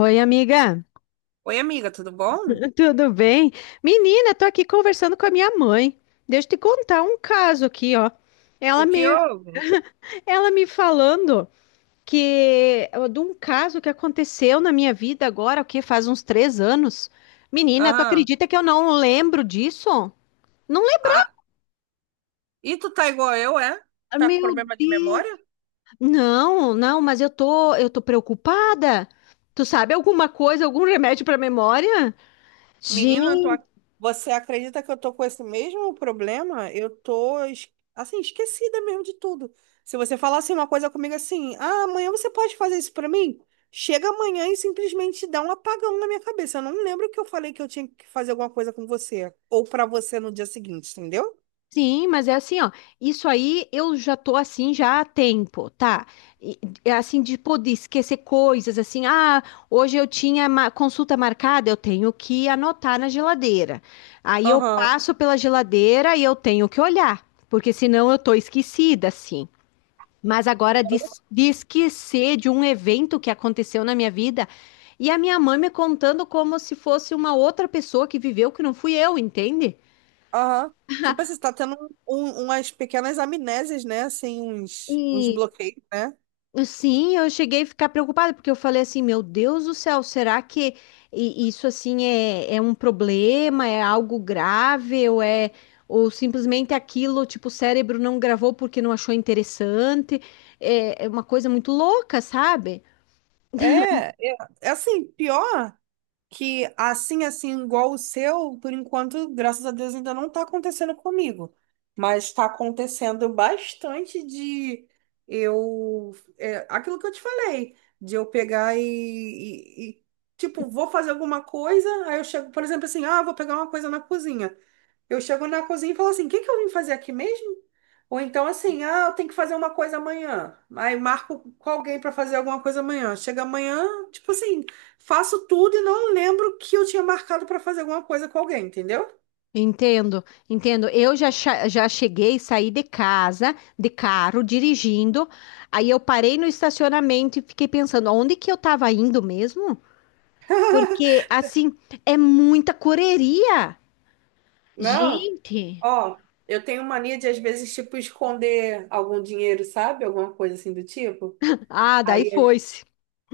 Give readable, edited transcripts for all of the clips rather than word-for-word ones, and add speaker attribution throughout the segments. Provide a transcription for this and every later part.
Speaker 1: Oi, amiga,
Speaker 2: Oi, amiga, tudo bom?
Speaker 1: tudo bem? Menina, tô aqui conversando com a minha mãe. Deixa eu te contar um caso aqui, ó. Ela
Speaker 2: O que
Speaker 1: me,
Speaker 2: houve?
Speaker 1: ela me falando que de um caso que aconteceu na minha vida agora, o que faz uns três anos. Menina, tu
Speaker 2: Aham.
Speaker 1: acredita que eu não lembro disso? Não lembro.
Speaker 2: Ah, e tu tá igual eu, é? Tá com
Speaker 1: Meu
Speaker 2: problema de
Speaker 1: Deus.
Speaker 2: memória?
Speaker 1: Não, não, mas eu tô preocupada. Tu sabe alguma coisa, algum remédio para memória?
Speaker 2: Menina, você acredita que eu tô com esse mesmo problema? Eu tô, assim, esquecida mesmo de tudo. Se você falar assim uma coisa comigo assim, ah, amanhã você pode fazer isso pra mim? Chega amanhã e simplesmente dá um apagão na minha cabeça. Eu não lembro que eu falei que eu tinha que fazer alguma coisa com você. Ou pra você no dia seguinte, entendeu?
Speaker 1: Sim, mas é assim, ó. Isso aí eu já tô assim já há tempo, tá? E- É assim de poder esquecer coisas, assim, ah, hoje eu tinha consulta marcada, eu tenho que anotar na geladeira. Aí eu
Speaker 2: Aham.
Speaker 1: passo pela geladeira e eu tenho que olhar, porque senão eu tô esquecida, assim. Mas agora de esquecer de um evento que aconteceu na minha vida e a minha mãe me contando como se fosse uma outra pessoa que viveu que não fui eu, entende?
Speaker 2: Aham. Tipo assim, você tá tendo umas pequenas amnésias, né? Assim, uns bloqueios, né?
Speaker 1: Sim, eu cheguei a ficar preocupada, porque eu falei assim, meu Deus do céu, será que isso assim é um problema, é algo grave, ou é ou simplesmente aquilo, tipo, o cérebro não gravou porque não achou interessante, é uma coisa muito louca, sabe?
Speaker 2: É, é, é, assim, pior que assim, igual o seu, por enquanto, graças a Deus, ainda não tá acontecendo comigo. Mas tá acontecendo bastante de eu. É, aquilo que eu te falei, de eu pegar e, tipo, vou fazer alguma coisa, aí eu chego, por exemplo, assim, ah, vou pegar uma coisa na cozinha. Eu chego na cozinha e falo assim: o que que eu vim fazer aqui mesmo? Ou então assim, ah, eu tenho que fazer uma coisa amanhã. Aí marco com alguém para fazer alguma coisa amanhã. Chega amanhã, tipo assim, faço tudo e não lembro que eu tinha marcado para fazer alguma coisa com alguém, entendeu?
Speaker 1: Entendo, entendo. Eu já, já cheguei, saí de casa, de carro, dirigindo, aí eu parei no estacionamento e fiquei pensando, onde que eu estava indo mesmo? Porque, assim, é muita correria.
Speaker 2: Não,
Speaker 1: Gente.
Speaker 2: ó, eu tenho mania de às vezes tipo esconder algum dinheiro, sabe? Alguma coisa assim do tipo.
Speaker 1: Ah, daí
Speaker 2: Aí,
Speaker 1: foi-se.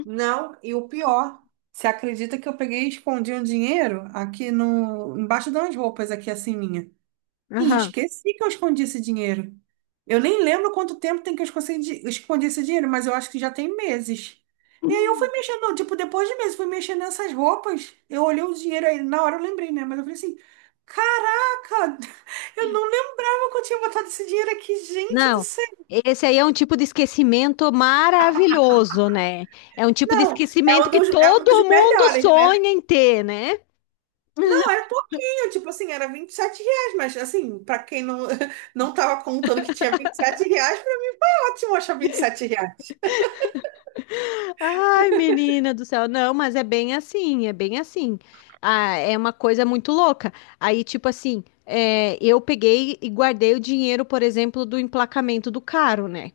Speaker 2: não, e o pior, você acredita que eu peguei e escondi um dinheiro aqui no embaixo de umas roupas aqui assim minha? E
Speaker 1: Aham.
Speaker 2: esqueci que eu escondi esse dinheiro. Eu nem lembro quanto tempo tem que eu escondi esse dinheiro, mas eu acho que já tem meses. E aí eu fui mexendo, tipo, depois de meses, fui mexendo nessas roupas. Eu olhei o dinheiro aí, na hora eu lembrei, né? Mas eu falei assim: caraca, eu não lembrava que eu tinha botado esse dinheiro aqui, gente do
Speaker 1: Não,
Speaker 2: céu.
Speaker 1: esse aí é um tipo de esquecimento maravilhoso, né? É um tipo de
Speaker 2: Não, é
Speaker 1: esquecimento
Speaker 2: um
Speaker 1: que
Speaker 2: dos, é um dos
Speaker 1: todo mundo
Speaker 2: melhores, né?
Speaker 1: sonha em ter, né?
Speaker 2: Não, era pouquinho, tipo assim, era R$ 27, mas assim, pra quem não, não tava contando que tinha R$ 27, foi ótimo achar R$ 27.
Speaker 1: Ai, menina do céu, não, mas é bem assim, é bem assim. Ah, é uma coisa muito louca. Aí, tipo assim, é, eu peguei e guardei o dinheiro, por exemplo, do emplacamento do carro, né?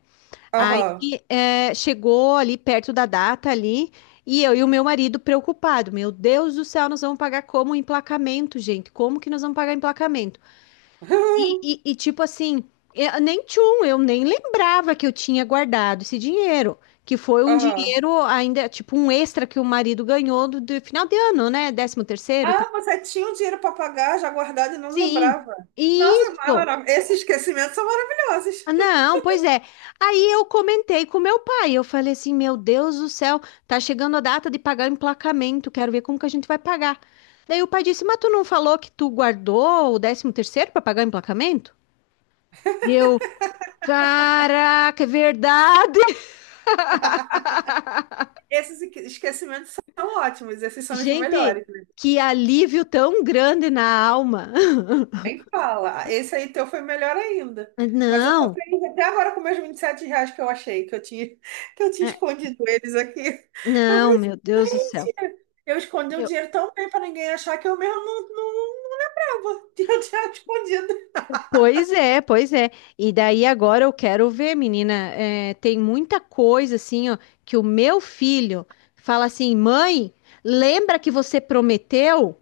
Speaker 1: Aí
Speaker 2: Aham.
Speaker 1: eh, chegou ali perto da data ali, e eu e o meu marido preocupado, meu Deus do céu, nós vamos pagar como emplacamento, gente? Como que nós vamos pagar emplacamento? Tipo assim, eu, nem tchum, eu nem lembrava que eu tinha guardado esse dinheiro, que foi um
Speaker 2: Aham.
Speaker 1: dinheiro ainda, tipo um extra que o marido ganhou do final de ano, né? Décimo terceiro e tal.
Speaker 2: Ah, você tinha o dinheiro para pagar já guardado e não
Speaker 1: Sim,
Speaker 2: lembrava. Nossa,
Speaker 1: isso.
Speaker 2: maravilhoso. Esses esquecimentos são maravilhosos.
Speaker 1: Ah, Não, pois é. Aí eu comentei com meu pai. Eu falei assim: Meu Deus do céu, tá chegando a data de pagar o emplacamento. Quero ver como que a gente vai pagar. Daí o pai disse: Mas tu não falou que tu guardou o décimo terceiro para pagar o emplacamento? E eu, caraca, é verdade.
Speaker 2: Esses esquecimentos são ótimos, esses são os
Speaker 1: Gente,
Speaker 2: melhores, né?
Speaker 1: que alívio tão grande na alma.
Speaker 2: Nem fala. Esse aí teu foi melhor ainda. Mas eu tô
Speaker 1: Não,
Speaker 2: feliz até agora com meus R$ 27 que eu achei, que eu tinha, que eu tinha
Speaker 1: é,
Speaker 2: escondido eles aqui. Eu
Speaker 1: não,
Speaker 2: falei,
Speaker 1: meu Deus do céu.
Speaker 2: assim, gente, eu escondi o dinheiro tão bem para ninguém achar que eu mesmo não lembrava. Eu tinha o dinheiro escondido.
Speaker 1: Pois é, pois é. E daí agora eu quero ver, menina. É, tem muita coisa assim, ó, que o meu filho fala assim, mãe, lembra que você prometeu?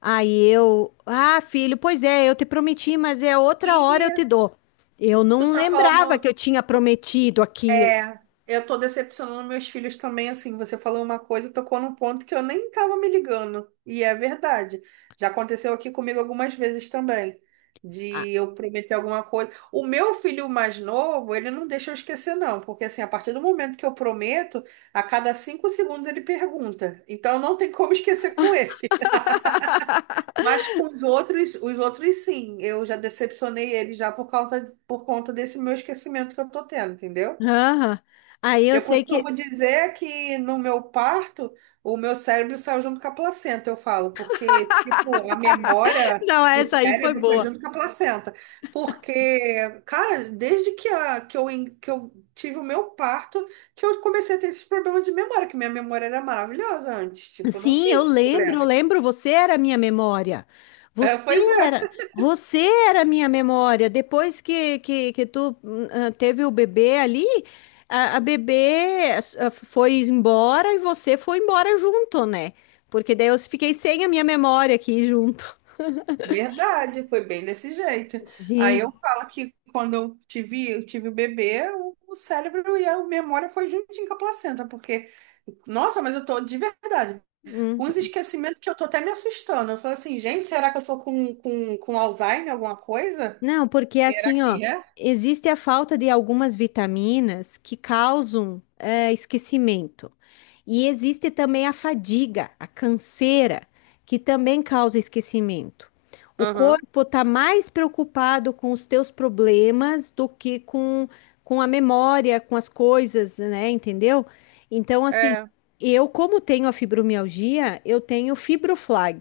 Speaker 1: Aí eu, ah, filho, pois é, eu te prometi, mas é outra hora eu
Speaker 2: E
Speaker 1: te dou. Eu
Speaker 2: tu
Speaker 1: não
Speaker 2: tá
Speaker 1: lembrava que
Speaker 2: falando.
Speaker 1: eu tinha prometido aquilo.
Speaker 2: É, eu tô decepcionando meus filhos também, assim, você falou uma coisa, e tocou num ponto que eu nem tava me ligando, e é verdade. Já aconteceu aqui comigo algumas vezes também, de eu prometer alguma coisa. O meu filho mais novo, ele não deixa eu esquecer não, porque assim, a partir do momento que eu prometo, a cada 5 segundos ele pergunta. Então não tem como esquecer com ele. Mas com os outros sim, eu já decepcionei ele já por causa, por conta desse meu esquecimento que eu tô tendo, entendeu?
Speaker 1: Ah, aham. Aí eu
Speaker 2: Eu
Speaker 1: sei que.
Speaker 2: costumo dizer que no meu parto, o meu cérebro saiu junto com a placenta, eu falo, porque, tipo, a memória,
Speaker 1: Não,
Speaker 2: o
Speaker 1: essa aí foi
Speaker 2: cérebro foi
Speaker 1: boa.
Speaker 2: junto com a placenta. Porque, cara, desde que, a, que, eu, en- que eu tive o meu parto, que eu comecei a ter esses problemas de memória, que minha memória era maravilhosa antes, tipo, eu não
Speaker 1: Sim,
Speaker 2: tinha esse
Speaker 1: eu
Speaker 2: problema.
Speaker 1: lembro, você era a minha memória.
Speaker 2: É,
Speaker 1: Você
Speaker 2: pois é.
Speaker 1: você era a minha memória. Depois que tu ah, teve o bebê ali, a bebê ah, foi embora e você foi embora junto, né? Porque daí eu fiquei sem a minha memória aqui junto.
Speaker 2: Verdade, foi bem desse jeito. Aí eu
Speaker 1: Gente.
Speaker 2: falo que quando eu tive o bebê, o cérebro e a memória foi juntinho com a placenta, porque, nossa, mas eu tô de verdade, com os
Speaker 1: Hum.
Speaker 2: esquecimentos que eu tô até me assustando. Eu falo assim, gente, será que eu tô com Alzheimer, alguma coisa?
Speaker 1: Não, porque
Speaker 2: Será
Speaker 1: assim, ó,
Speaker 2: que é?
Speaker 1: existe a falta de algumas vitaminas que causam esquecimento. E existe também a fadiga, a canseira, que também causa esquecimento. O
Speaker 2: Aham.
Speaker 1: corpo está mais preocupado com os teus problemas do que com a memória, com as coisas, né? Entendeu? Então, assim,
Speaker 2: É.
Speaker 1: eu, como tenho a fibromialgia, eu tenho fibroflag.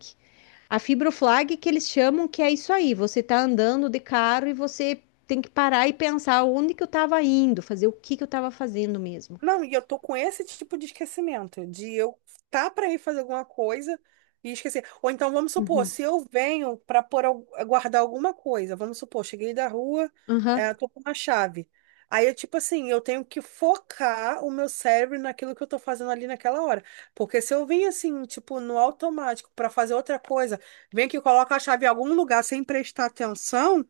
Speaker 1: A fibroflag que eles chamam que é isso aí, você tá andando de carro e você tem que parar e pensar onde que eu estava indo, fazer o que que eu estava fazendo mesmo.
Speaker 2: Não, e eu tô com esse tipo de esquecimento, de eu tá para ir fazer alguma coisa e esquecer. Ou então, vamos supor,
Speaker 1: Uhum.
Speaker 2: se eu venho para pôr, guardar alguma coisa, vamos supor, cheguei da rua,
Speaker 1: Aham.
Speaker 2: tô com uma chave. Aí eu, tipo assim, eu tenho que focar o meu cérebro naquilo que eu tô fazendo ali naquela hora. Porque se eu vim assim, tipo, no automático para fazer outra coisa, vem que coloca a chave em algum lugar sem prestar atenção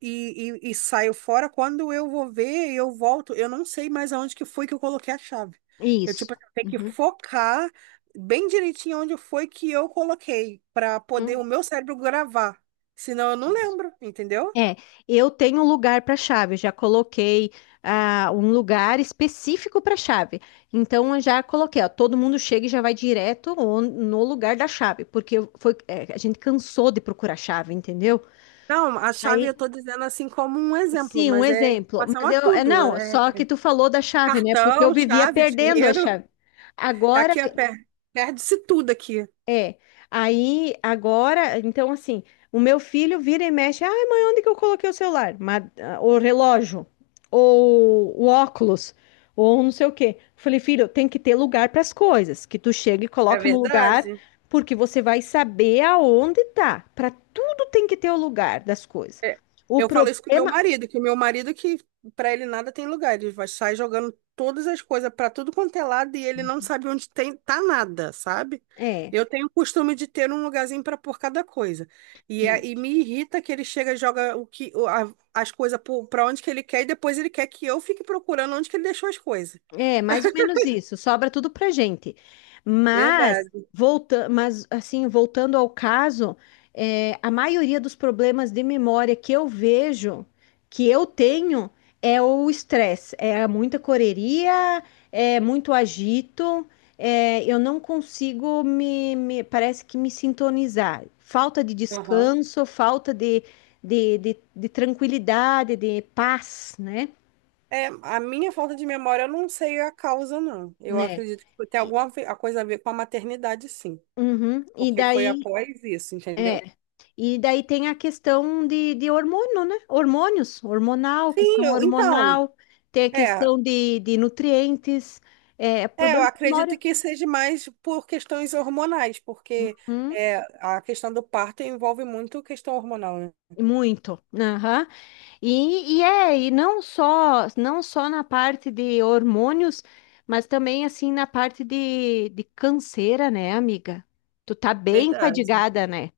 Speaker 2: e saio fora. Quando eu vou ver, eu volto. Eu não sei mais aonde que foi que eu coloquei a chave. Eu, tipo,
Speaker 1: Isso.
Speaker 2: assim, tenho que
Speaker 1: Uhum,
Speaker 2: focar bem direitinho onde foi que eu coloquei, para poder
Speaker 1: uhum.
Speaker 2: o meu cérebro gravar. Senão eu não lembro, entendeu?
Speaker 1: É, eu tenho um lugar para chave, eu já coloquei ah, um lugar específico para chave. Então eu já coloquei, ó, todo mundo chega e já vai direto no lugar da chave, porque foi, é, a gente cansou de procurar chave, entendeu?
Speaker 2: Não, a chave
Speaker 1: Aí,
Speaker 2: eu tô dizendo assim como um exemplo,
Speaker 1: sim, um
Speaker 2: mas é em
Speaker 1: exemplo.
Speaker 2: relação
Speaker 1: Mas
Speaker 2: a
Speaker 1: eu, é
Speaker 2: tudo.
Speaker 1: não,
Speaker 2: É
Speaker 1: só que tu falou da chave, né? Porque eu
Speaker 2: cartão,
Speaker 1: vivia
Speaker 2: chave,
Speaker 1: perdendo a
Speaker 2: dinheiro.
Speaker 1: chave. Agora
Speaker 2: Aqui é perde-se tudo aqui.
Speaker 1: É, aí agora, então assim, o meu filho vira e mexe, ai mãe, onde que eu coloquei o celular? Mas, ah, o relógio, ou o óculos, ou não sei o quê. Falei, filho, tem que ter lugar para as coisas, que tu chega e
Speaker 2: É
Speaker 1: coloca no lugar,
Speaker 2: verdade?
Speaker 1: porque você vai saber aonde tá. Para tudo tem que ter o lugar das coisas.
Speaker 2: É,
Speaker 1: O
Speaker 2: eu falo isso com meu
Speaker 1: problema
Speaker 2: marido, que o meu marido que para ele nada tem lugar, ele vai sair jogando todas as coisas para tudo quanto é lado e ele não sabe onde tem tá nada, sabe?
Speaker 1: é,
Speaker 2: Eu tenho o costume de ter um lugarzinho para pôr cada coisa. E me irrita que ele chega e joga o que o- a- as coisas para onde que ele quer e depois ele quer que eu fique procurando onde que ele deixou as coisas.
Speaker 1: É, mais ou menos isso. Sobra tudo pra gente. Mas,
Speaker 2: Verdade.
Speaker 1: volta, mas assim, voltando ao caso, é, a maioria dos problemas de memória que eu vejo, que eu tenho, é o estresse. É muita correria, é muito agito, é, eu não consigo parece que me sintonizar. Falta de
Speaker 2: Aham.
Speaker 1: descanso, falta de tranquilidade, de paz, né?
Speaker 2: É, a minha falta de memória eu não sei a causa, não. Eu
Speaker 1: Né?
Speaker 2: acredito que tem
Speaker 1: E-
Speaker 2: alguma a coisa a ver com a maternidade, sim.
Speaker 1: Uhum. E
Speaker 2: Porque foi
Speaker 1: daí
Speaker 2: após isso,
Speaker 1: É,
Speaker 2: entendeu?
Speaker 1: e daí tem a questão de hormônio, né? Hormônios, hormonal,
Speaker 2: Sim,
Speaker 1: questão
Speaker 2: então,
Speaker 1: hormonal, tem a
Speaker 2: É,
Speaker 1: questão de nutrientes, é, é
Speaker 2: é, eu
Speaker 1: problema de
Speaker 2: acredito
Speaker 1: memória.
Speaker 2: que seja mais por questões hormonais, porque
Speaker 1: Hum,
Speaker 2: é, a questão do parto envolve muito questão hormonal, né?
Speaker 1: muito. Aham. E não só, não só na parte de hormônios, mas também assim na parte de canseira, né, amiga? Tu tá bem
Speaker 2: Verdade.
Speaker 1: fadigada, né?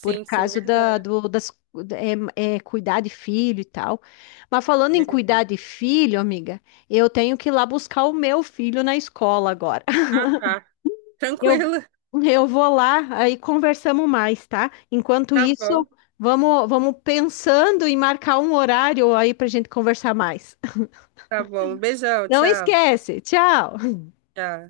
Speaker 1: por
Speaker 2: sim,
Speaker 1: causa
Speaker 2: verdade.
Speaker 1: das, cuidar de filho e tal. Mas falando em
Speaker 2: Verdade.
Speaker 1: cuidar de filho, amiga, eu tenho que ir lá buscar o meu filho na escola agora.
Speaker 2: Ah, tá.
Speaker 1: Eu,
Speaker 2: Tranquilo.
Speaker 1: eu vou lá, aí conversamos mais, tá? Enquanto
Speaker 2: Tá bom,
Speaker 1: isso, vamos pensando em marcar um horário aí pra gente conversar mais.
Speaker 2: tá bom. Beijão,
Speaker 1: Não
Speaker 2: tchau,
Speaker 1: esquece, tchau!
Speaker 2: tchau.